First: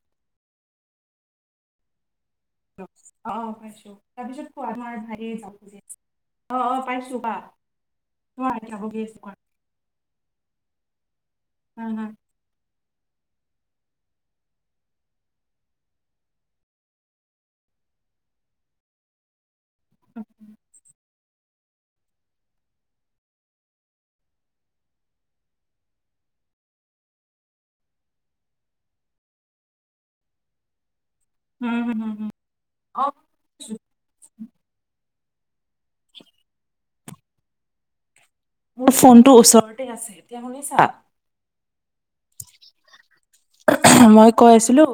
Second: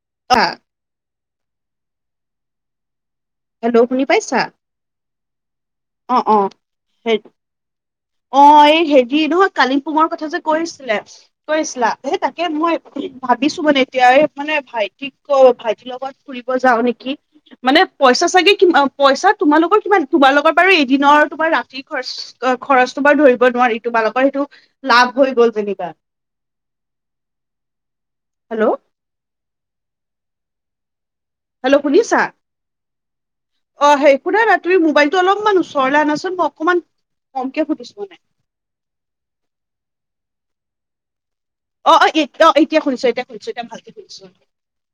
[unintelligible] [unintelligible] অঁ হেল্ল' পাইছোঁ। শুনি পাইছা তাৰপিছত কোৱা ভাইটিৰ [unintelligible] অ', অ', হে পাইছোঁ কোৱা তোমাৰ ভাই অ', এই যাব খুজি আছে হেৰি কোৱা নহয় কালিমপুঙৰ কথা যে, কৈ ছিলে কৈ আছিলা, হম হম সেই তাকে মই ভাবিছো মানে এতিয়া এই মানে ভাইটিক অ' ভাইটিৰ লগত ফুৰিব যাওঁ নেকি? মানে পইচা চাগে কি পইচা তোমালোকৰ কিমান? তোমাৰ লগৰ বাৰু এদিনৰ তোমাৰ ৰাতিৰ খৰচ খৰচটো বাৰু ধৰিব নোৱাৰি, তোমালোকৰ সেইটো লাভ হৈ গ'ল যেনিবা। হেল্ল'? হেল্ল' হম হম শুনিছা? হম অ অ' সেই শুনা না তুমি মোবাইল অলপমান ওচৰলৈ আনাচোন, মই অকনমান কমকে শুনিছো মানে? মোৰ ফোনটো ওচৰতে আছে এতিয়া শুনিছা? অ', অ', এ এতিয়া শুনিছো - এতিয়া শুনিছো এতিয়া ভালকে শুনিছো। মই কৈ আছিলোঁ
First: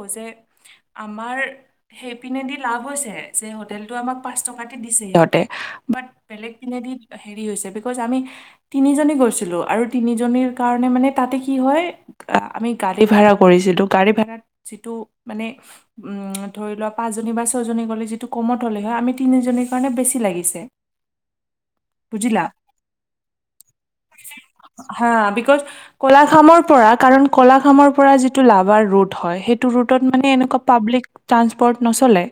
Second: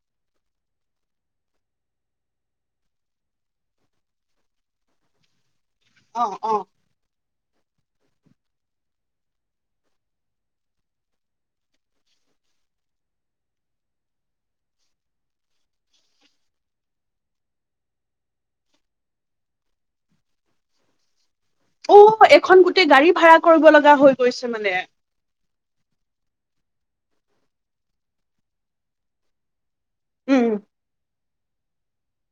সেইপিনে দি লাভ হৈছে যে হোটেলটো আমাক পাঁচ টকাতে দিছে সিহঁতে বাট অ অ বেলেগ পিনেদি হেৰি হৈছে বিকজ আমি তিনিজনী গৈছিলোঁ, আৰু তিনিজনীৰ কাৰণে মানে তাতে কি হয়, আমি গাড়ী ভাড়া কৰিছিলো। গাড়ী ভাড়াত যিটো মানে উ ধৰি লোৱা পাঁচজনী বা ছয় জনী গ'লে যিটো কমত হ'লে হয় আমি তিনিজনীৰ কাৰণে বেছি লাগিছে। অ' বুজিলা এখন গোটেই গাড়ী ভাড়া কৰিব লগা হৈ গৈছে মানে? হা বিকজ কলাখামৰ পৰা কাৰণ কলাখামৰ পৰা যিটো লাভাৰ ৰোত হয়, সেইট ৰোটত মানে উম এনেকুৱা পাব্লিক ট্ৰানছপৰ্ট নচলে।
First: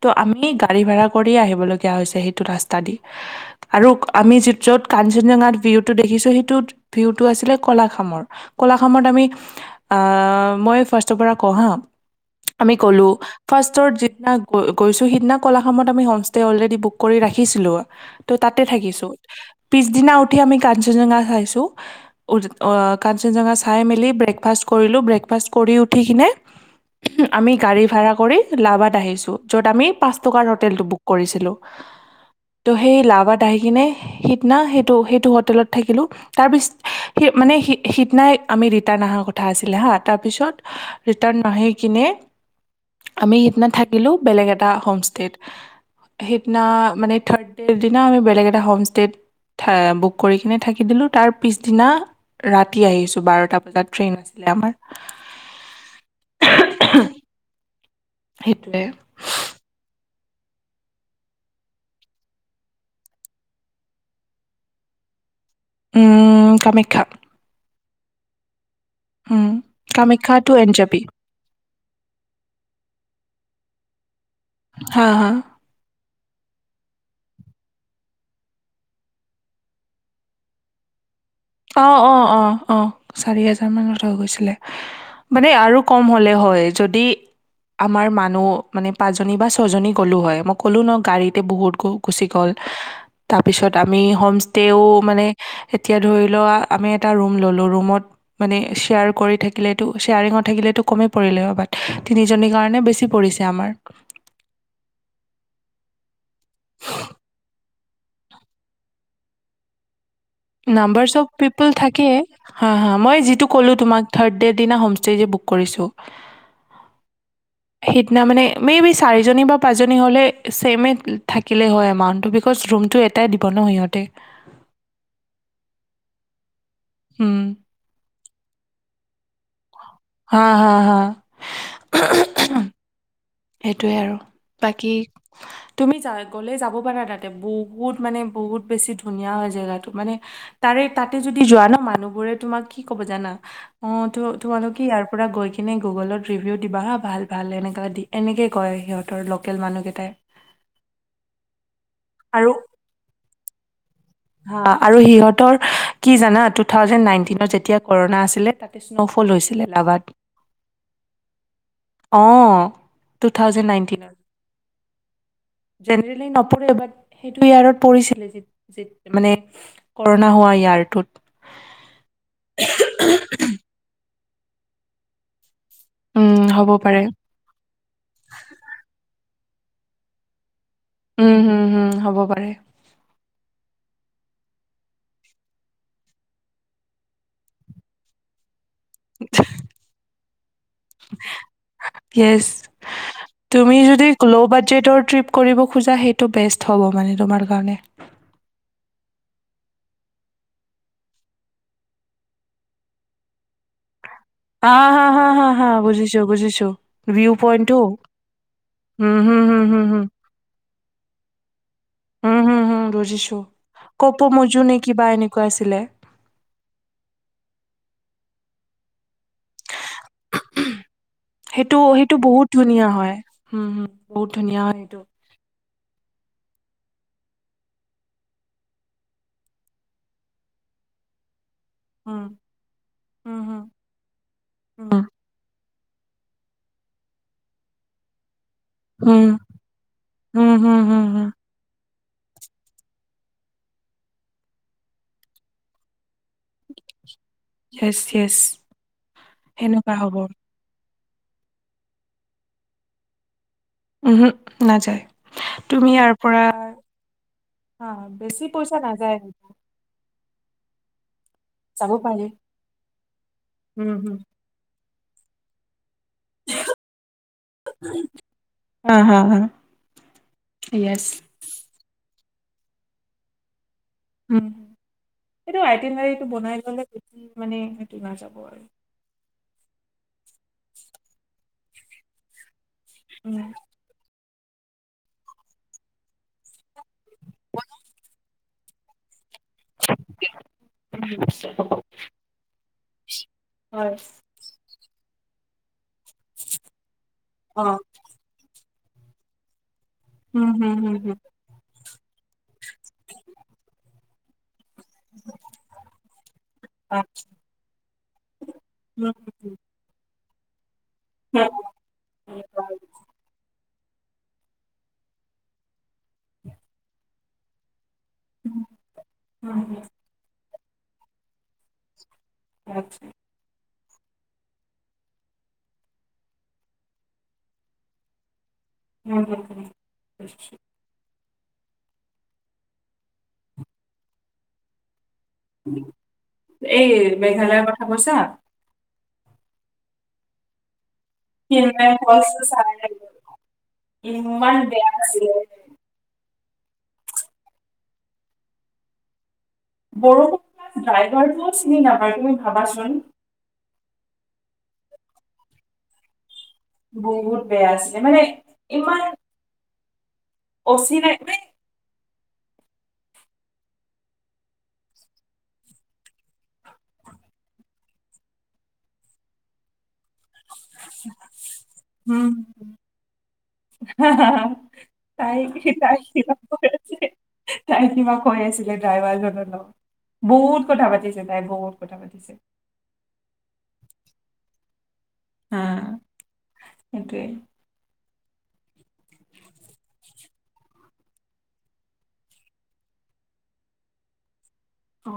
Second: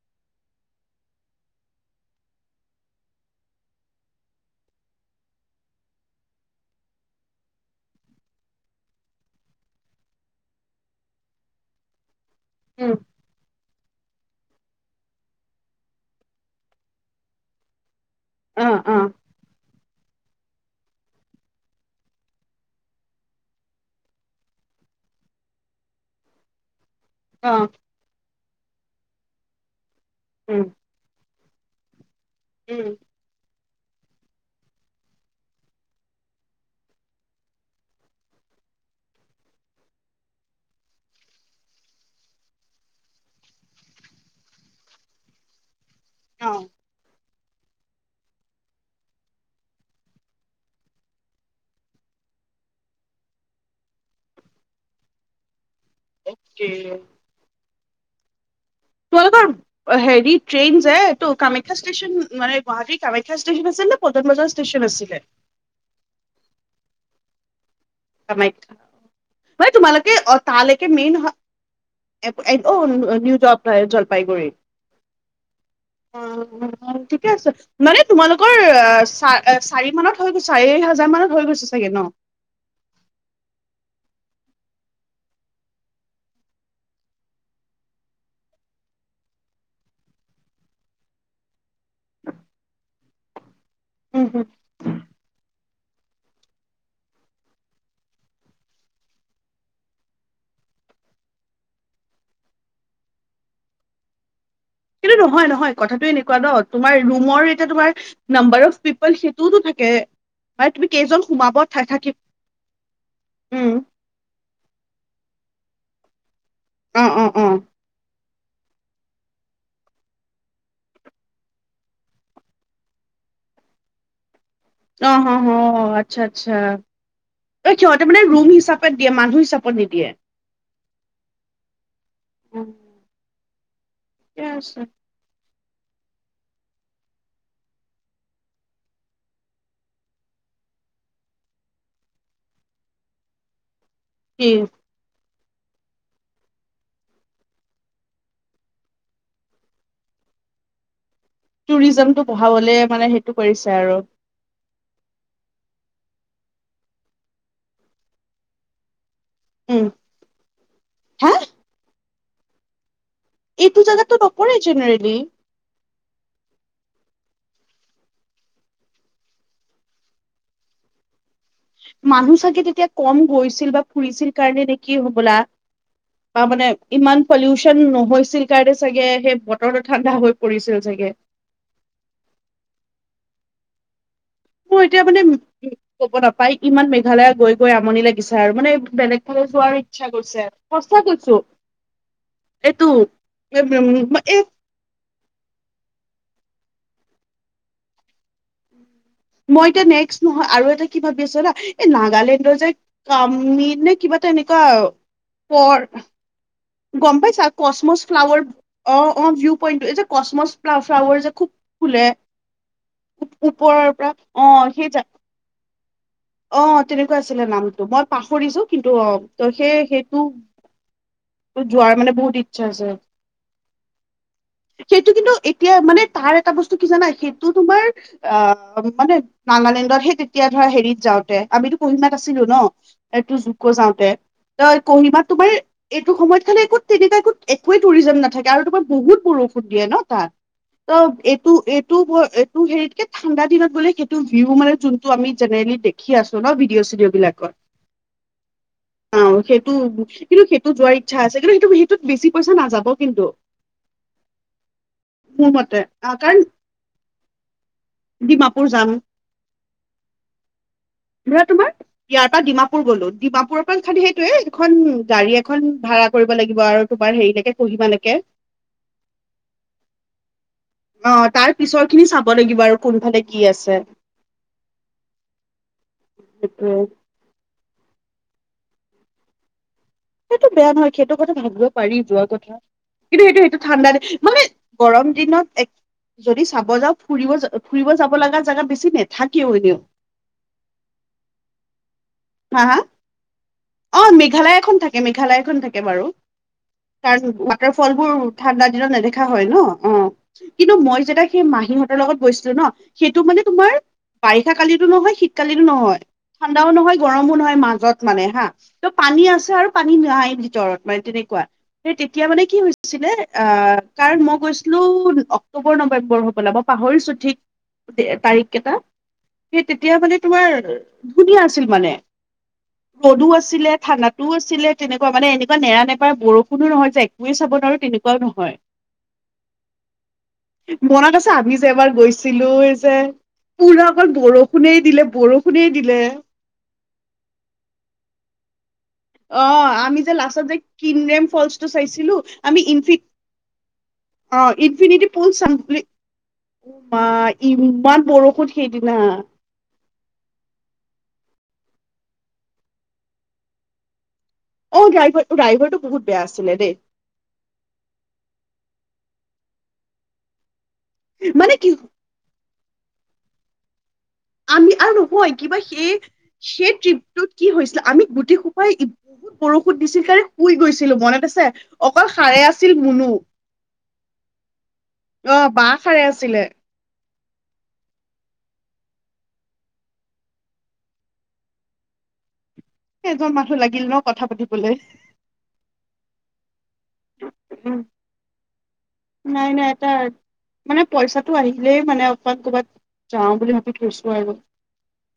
ত' আমি গাড়ী ভাৰা কৰি আহিব লগীয়া হৈছে সেইটো ৰাস্তা দি। আৰু আমি যি য'ত কান নজঙাত ভিউটো দেখিছো সেইটোত ভিউটো আছিলে কলাখামৰ। কলাখামত আমি আ মই ফাৰ্ষ্টৰ পৰা কও হাঁ আমি উম ক'লো, ফাৰ্ষ্। যিদিনা গৈছো, সিদিনা কলাখামত আমি হমষ্টে অলৰেডি বুক কৰি ৰাখিছিলো। ত' তাতে অ অ থাকিছো। পিছদিনা উঠি আমি কাঞ্চনজেঙা চাইছোঁ। অ', কাঞ্চনজেঙা চাই মেলি ব্ৰেকফাষ্ট কৰিলোঁ, ব্ৰেকফাষ্ট কৰি উঠি কিনে। উম, অ গাড়ী ভাড়া কৰি। লাভাত আহিছোঁ। য'ত, আমি। পাঁচ টকাৰ উম হোটেলটো বুক কৰিছিলোঁ। [inaudible] টো উম সেই লাবাত আহি কিনে [inaudible] না সেইটো, সেইটো হোটেলত থাকিলো। তাৰ পিছ, মানে সি-সিদিনাই আমি ৰিটাৰ্ণ অহাৰ কথা আছিলে হা, তাৰপিছত ৰিটাৰ্ণ নাহি কিনে আমি সিদিনা থাকিলো বেলেগ এটা হোম ষ্টেত। অ সেইদিনা মানে থাৰ্ড সেইদিনা আমি বেলেগ এটা হোমষ্টেত থা, বুক কৰি কিনে থাকি দিলোঁ, তাৰ পিছদিনা ৰাতি আহিছোঁ বাৰটা বজাত ট্ৰেইন আছিলে আমাৰ। অকে। সেইট তোমালোকৰ, হে ট্ৰেইন যায়, এইটো কামাখ্যা ষ্টেচন মানে গুৱাহাটীৰ কামাখ্যা ষ্টেচন আছিল নে, পটন বজাৰ ষ্টেচন আছিলে? উম, কামখ্যা। কামখ্ মানে তোমালোকে, অ কামাখ্যা টু এন জে তালৈকে পি মেইন হ এপ এপ অ' নিও জল, জল হা হা অ', ঠিকে আছে। মানে তোমালোকৰ, অ' চ-চাৰি মানত হৈ গ' চাৰি হাজাৰ মানত হৈ গৈছে চাগে অ'-অ'-অ', অ',। চাৰি হাজাৰ মানত হৈ গৈছিলে। মানে আৰু কম হলে হয়, যদি আমাৰ মানুহ মানে পাঁচ জনী বা ছয় জনী গলো হয়। মই ক'লো ন গাড়ীতে বহুত গুচি গ'ল তাৰপিছত আমি ন হোম ষ্টেও মানে এতিয়া ধৰি লোৱা, আমি এটা ৰুম ললোঁ, ৰুমত মানে, শ্বেয়াৰ কৰি থাকিলো শ্বেয়াৰঙত থাকিলেতো কমেই পৰিলে বাট তিনিজনীৰ কাৰণে বেছি পৰিছে আমাৰ। সেইটো নহয়, নহয়, কথাটো এনেকুৱা ন, তোমাৰ ৰুমৰ এতিয়া তোমাৰ নাম্বাৰ অফ পিপল সেইটোওতো থাকে। মানে তুমি নাম্বাৰ কেইজন অ'ফ সোমাব পিপল থা- থাকে, থাকি হা'-হা', মই যিটো উম ক'লো তোমাক ৰ্থাদ দিনা হোম ষ্টে যে বুক কৰিছো। অঁ-অঁ-অঁ। তাৰমানানে [unintelligible] মেইবি চাৰিজনী বা পাঁচজনী হ'লে চছেমেই থাকিলেই হয় এমাউণ্টটো, বিকজ ৰুমটো এটাই দিব ন সিহঁতে। অঁ- অঁ-অ'হ, আচ্ছা আচ্ছা। হম। এই সিহঁতে মানে ৰুম হিচাপত দিয়ে মানুহ হিচাপ হা-হা-হা। [unintelligible] উম। সে সেইটোৱে আৰু, ঠিকে আছে বাকী তুমি যা গ'লে যাব পাৰা তাতে, বহুত মানে বহুত বেছি ধুনীয়া হয় জেগাটো, মানে তাৰে তাতে যদি যোৱা ন, মানুহবোৰে তোমাক কি ক'ব জানা অ' তো কি তোমালোক ইয়াৰ পৰা গৈ কিনে গুগলত ৰিভিউ দিবা হা ভাল ভাল এনেকুৱা দি এনেকে কয় সিহঁতৰ লোকেল মানুহকেইটাই। টুৰিজম টো বঢ়াবলে মানে সেইটো কৰিছে ছে আৰু সা আৰু সিহঁতৰ কি জানা টু থাউজেন নাইনিটনত যেতিয়া কৰণা আছিলে তাতে চব লৈছিলে উম নাবাত হা অঁ। টু থাউজেন এইটো নাইনটিনত, জেগাতটো নপৰে জেনেৰেলি যেনেৰেলি নপৰে বাট সেইটো ইয়াৰত পৰিছিলে [unintelligible] যে যে মানে কৰোণা হোৱা ইয়াৰটোত। মানুহ চাগে তেতিয়া কম গৈছিল বা ফুৰিছিল কাৰণে নে কি হবলা। উম হ'ব তাৰমানে পাৰে ইমান পলিউচন নহৈছিল কাৰণে চাগে সেই বতৰটো ঠাণ্ডা হৈ পৰিছিল চাগে উম হম-হম হ'ব পাৰে। মোৰ এতিয়া মানে, ক'ব নাপাই ইমান মেঘালয়া গৈ গৈ আমনি লাগিছে আৰু মানে বেলেগ ফালে যোৱাৰ ইচ্ছা গৈছে, সচা কৈছো, য়েছ এইটো তুমি যদি [unintelligible] ল' এ বাজেটৰ ট্ৰিপ কৰিব খোজা সেইটো বেষ্ট হব মানে তোমাৰ কাৰণে। মই এতিয়া নেক্স নহয় আৰু এটা কি ভাবি আছো না, এই নাগালেণ্ডৰ যে কামি নে কিবা এটা এনেকুৱা হা হা হা হা হা পৰ বুজিছো বুজিছো। গম ভিউ পাইছা পইণ্টটো কচমচ ফ্লাৱাৰ হম অ' অ' হম ভিউ হম হম পইণ্টটো, এই যে কচমচ ফ্লাৱাৰ যে খুব ফুলে হুম হুম হুম, বুজিছো ওপৰৰ পৰা কপৌ অ মজু নে সেই কিবা এনেকুৱা আছিলে। অ' তেনেকুৱা আছিলে নামটো, মই পাহৰিছো কিন্তু অ' ত' সেই সেইটো সেইটো যোৱাৰ মানে সেইটো বহুত ইচ্ছা আছে ধুনীয়া হয়, হুম হুম বহুত ধুনীয়া হয় সেইটো। কিন্তু এতিয়া মানে তাৰ এটা বস্তু কি জান, া সেইটো তোমাৰ অ' মানে নাগালেণ্ডত সে তেতিয়া ধৰা হেৰিত যাওঁতে আমিতো কুহিমাত উম, আছিলো ন, এইটো উম, হুম, জুকো যাওঁতে, ত' উম, উম, কহিমাত তোমাৰ এইটো সময়ত খালি কত তেনেকা কত একোৱে টুৰিজম নাথা আৰু তোমাৰ বহুত বৰষুণ দিয়ে ন তাত, উম, হুম, হুম, ত' হুম, এইটো এই [unintelligible] এইটো হেৰিতকে ঠাণ্ডা দিনত বোলে সেইটো ভিউ মানে যোনটো আমি জেনেৰেলি দে কি আছ [unintelligible] ভিডিঅ চিডিঅ' বিলাকত য়েছ, য়েছ। অ', সেইটো, সেনেকুৱা হ'ব। কিন্তু সেইটো যোৱা আচ্ছা আছে, কিন্তু সেইটো সেইটো বেছি পইচা নাযাব কিন্তু। উম [unintelligible] নাযায়, মোৰ মতে তুমি ইয়াৰ আহ কাৰণ পৰা বেছি ডিমাপুৰ পইচা যাম নাযায়। ধৰা তোমাৰ যাব পাৰি। ইয়াৰ পৰা ডিমাপুৰ গ'লো, ডিমাপুৰৰ উম, পৰা হুম, সেইটোয়ে এখন গাড়ী এখন ভাড়াত কৰিব লাগিব আৰু তোমাক হেই লেকে কুহিমা লেকে, হা, হা, হা, য়েছ। অ', তাৰ পিছৰ খিনি চা [unintelligible] লাগিব আৰু কোনফালে কি আছে। উম। এইটো [unintelligible] টো বনাই সেইটোয়ে থ'লে, মানে নাযাব আৰু। সেইটো বেয়া নহয় সেইটো কথা ভাভী পাৰি যোৱা কথা কিন্তু উম, এইটো সেইটো ঠাণ্ডা [unintelligible] মানে গৰম দিনত, এক যদি চাব যাওঁ ফুৰিব যা ফুৰিব যাব লগা জেগা বেছি [unintelligible] এনেও [unintelligible] হা হা হয়। অ মেঘালয় এখন থাকে। মেঘালয় খন। কে বাৰু, তাৰ অ', ৱাতাৰফল বোৰ ঠাণ্ডাত। নেদেখা হয় নহ। অ উম, হুম, কিন্তু হুম, মই যেতিয়া সেই মাহীহঁতৰ লগত গৈছিলোঁ নহ সেইটো মানে তোমাৰ। পাই। কালিতো নহয় শিতকালিতো নহয় ঠাণ্ডাও নহয়। হুম, [unintelligible] নহয় মাজত মানে হা ত এই পানী আছে আৰু পানী। [unintelligible] মানে তেনেকুৱা সেই তেতিয়া মানে কি হৈছিলে অ। কাৰণ মই গৈছিলোঁ অক্টোবৰ নব। বোৰ হবলা মই পাহৰিছোঁ ঠিক। তাৰিখ কেইটা সেই তেতিয়া মানে তোমাৰ। ধুনীয়া আছিল মানে। মধু আছিলে। ঠাণ্ডাতো আছিলে তেনেকুৱা মানে এনেকুৱা নেৰা নেপৰা বৰষুণো নহয় যে একোৱে চাব নোৱাৰো তেনেুৱাও নহয়। উম হম। মনত আছে আমি যে এবাৰ গৈছিলো এই যে পুৰা অকল বৰষুণেই দিলে। বৰষুণেই দিলে। মেঘালয়ৰ কথা কৈছা। অ আমি যে লাষ্টত যে। কিনৰেম ফলচ চিন্ময় চাইছিলো ফলচ আমি চাই ইফিনি আহিলো। অ ইমান বেয়া ইনফিনিটি পুল আছিলে চাম বুলি। উ মা ইমান বৰষুণ সেইদিনা। বৰষুণ ড্ৰাইভাৰটোও চিনি নাপায় তুমি ভাবাচোন। অ ড্ৰাইভাৰ ড্ৰাইভাৰ টো বহুত বেয়া আছিল। বহুত বেয়া আছিলে মানে ইমান। অচিনাই মানে। আমি আৰু নহয় কিবা সেই। সেই ট্ৰিপটোত কি হৈছে। আমি গুটেখোপাই বহুত বৰষুন দিছিল কাৰণে। শুই গৈছিলোঁ মনত আছে অকল হুম, সাৰে আছিল মুনু তাই অ বা তাই সাৰে কিবা আছিলে। কৈ আছিলে তাই কিবা কৈ আছিলে ড্ৰাইভাৰজনৰ লগত বহুত কথা পাতিছে তাই বহুত কথা পাতিছে। এজন মানুহ লাগিল নহ কথা পাতিবলৈ। হা। সেইটোৱে। উম, নাই, নাই, নাই মানে পইচাটো আহিলেই মানে অকমান ক'ৰবাত যাওঁ বুলি ভাবি থৈছো আৰু। অ,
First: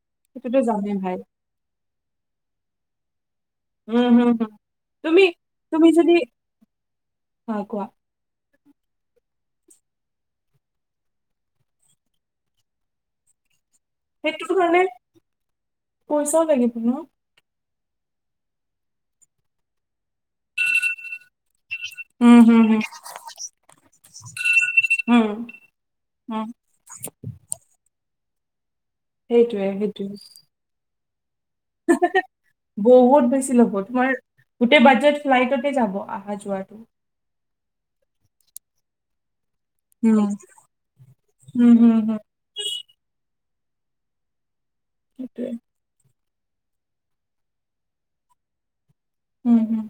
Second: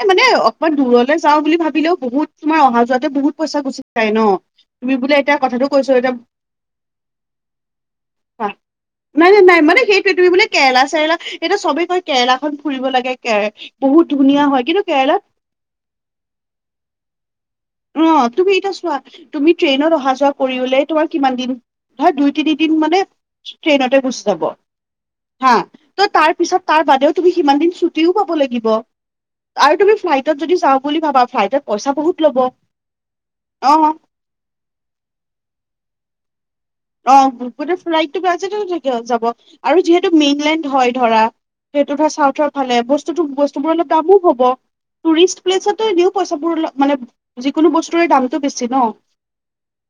এ মানে সেইটোতো অকমান জানে ভাই দূৰলৈ যাওঁ বুলি ভাবিলেও বহুত তোমাৰ অহা-যোৱাতে বহুত পইচা গুচি উম যায় ন' হম তুমি বোলে এতিয়া কথাটো তুমি কৈছো যদি এতিয়া হা কোৱা নাই, নাই, নাই, মানে সেইটোৱে তুমি বোলে কেৰেলা-চেৰেলা সেইটোৱেই চবেই কয়, কেৰেলাখন ফুৰিব লাগে কেৰে সেইটোতো মানে, পইচাও লাগিব ন'? অ', তুমি এতিয়া চোৱা, তুমি ট্ৰেইনত অহা-যোৱা কৰিবলৈ তোমাৰ কিমানদিন ধৰা, উম হম দুই-তিনিদিন হম মানে ট্ৰেইনতে গুছি যাব। উম হা ত [unintelligible] তাৰ উম পিছত তাৰ বাদেও তুমি সিমান দিন ছুটিও পা [unintelligible] লাগিব। সেইটোয়ে আৰু তুমি সেইটোয়ে ফ্লাইটত যদি যাওঁ বুলি ভাবা। ফ্লাইটত পইচা বহুত ল'ব। বহুত বেছি ল'ব! অ তোমাৰ গোটেই বাজেট ফ্লাইটতে যাব। আহা-যোৱাৰ। অ', [unintelligible] গোটেই ফ্লাইটটো বাজেট [unintelligible] যাব। আৰু যিহেতু উম মেইনলেণ্ড হয় ধৰা, উম যিহেতু হম [unintelligible] হম চাউথাৰ ফালে বস্তু বস্তুটো, বস্তুবোৰ অলপ দামো হ'ব। টোৰিষ্ট সেইটোৱে প্লেছতটো এনেও পইচা বোৰ অলপ মানে, যিকোনো বস্তুৰে দামটো বেছি ন'। উম হম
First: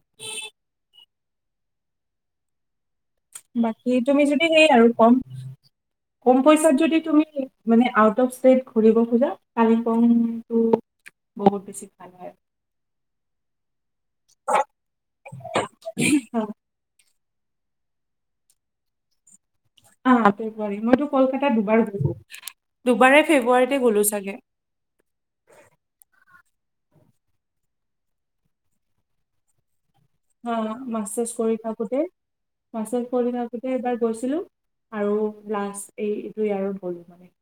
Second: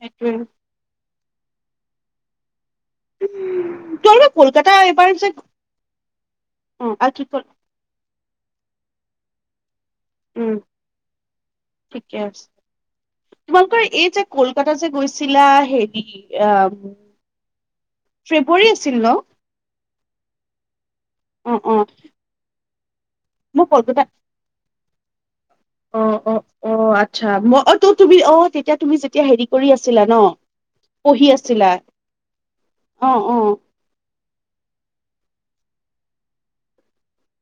হেইটোৱেই। বাকী তুমি তোমালোকে যদি সেই কলকাতা আৰু এবাৰ কম, যে কম পইচাত অ যদি আৰু কি তুমি, কল মানে আউট অফ ষ্টেট ঘূৰিব খোজা পাৰে। উম [unintelligible] বহুত বেছি ঠিকে ভালে। আছে তোমালোকৰ এ এই যে কলকাতা যে গৈছিলা হেৰি হা, আহ। ফেব্ৰুৱাৰী আছিল ন? আহ ফেব্ৰুৱাৰী মইটো অ কলকাতাত অ দুবাৰ গ'লো। দুবাৰে ফেব্ৰুৱাৰীতে গ'লোঁ ছাগে। ত অ-অ-অ আচ্ছা ম অ ত তুমি অ তেতিয়া তুমি যেতিয়া হেৰি কৰি আছ হা মাৰ্চচাচ কৰি থাকোতে, মাছেজ অ কৰি অ থাকোতে এইবাৰ গৈছিলো। আৰু লাষ্ট এই দুইয়াৰত হ'ল মানে।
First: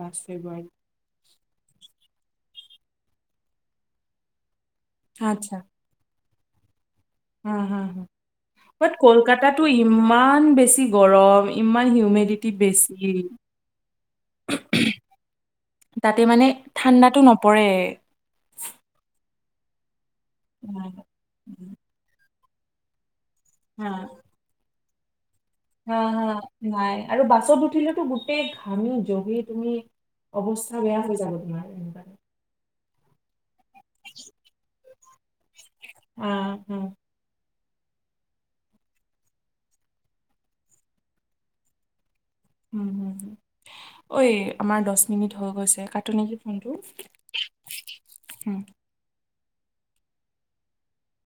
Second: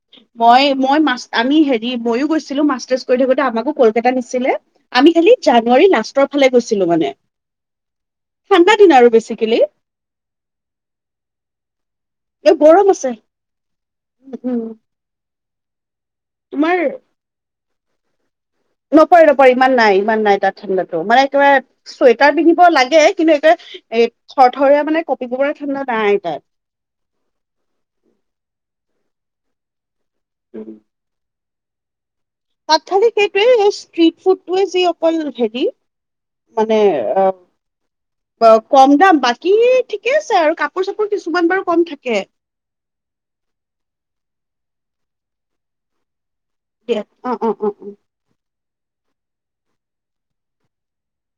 লাষ্ট মই, ফেব্ৰুৱাৰী মই মাছ, আমি হেৰি ময়ো গৈছো ছিলো মাষ্টাৰ্চ কৰি থাকোতে আমাকো কলকাতা নিছিলে। আমি খালি আচ্ছা জানুৱাৰী লাষ্ট তৰ ফালে গৈছিলো মানে। হা, হা, হা ঠাণ্ডা দিন বাট আৰু বেচিকেলি কলকাতাটো ইম্মান বেছি গৰম। ইম্মান হিউমিডিটি এ গৰম বেছি। আছে উম উম তাতে মানে, তোমাৰ ঠাণ্ডাটো নপৰে। [inaudible] নপৰে, নপৰে ইমান নাই। ইমান নাই তাত ঠাণ্ডাতো, মানে একেবাৰে ছুৱেট টাৰ পিন্ধিব লাগে, কিন্তু এক এ, এ, থৰথৰিয়া মানে কঁপিব পৰা ঠাণ্ডা হ, নাই হ, তাত নাই আৰু বাছত উঠিলেতো গোটেই ঘামি। যহি তুমি উম, অৱস্থা বেয়া হৈ যাব তোমাৰ। কোনবা তাত খালি কেক্ এ, ষ্ট্ৰিট ফুডটোৱে যি অক কল হেৰি। উম মানে অপ ক, কম দাম, বাকী, ঠিকে আছে আৰু কাপোৰ-চাপোৰ কিছুমান বাৰু কম থাকে। উ। ঐ, আমাৰ দচ মিনিট হৈ গৈছে কাটো নিকি! দিয়া। অ', অ', অ', অ'।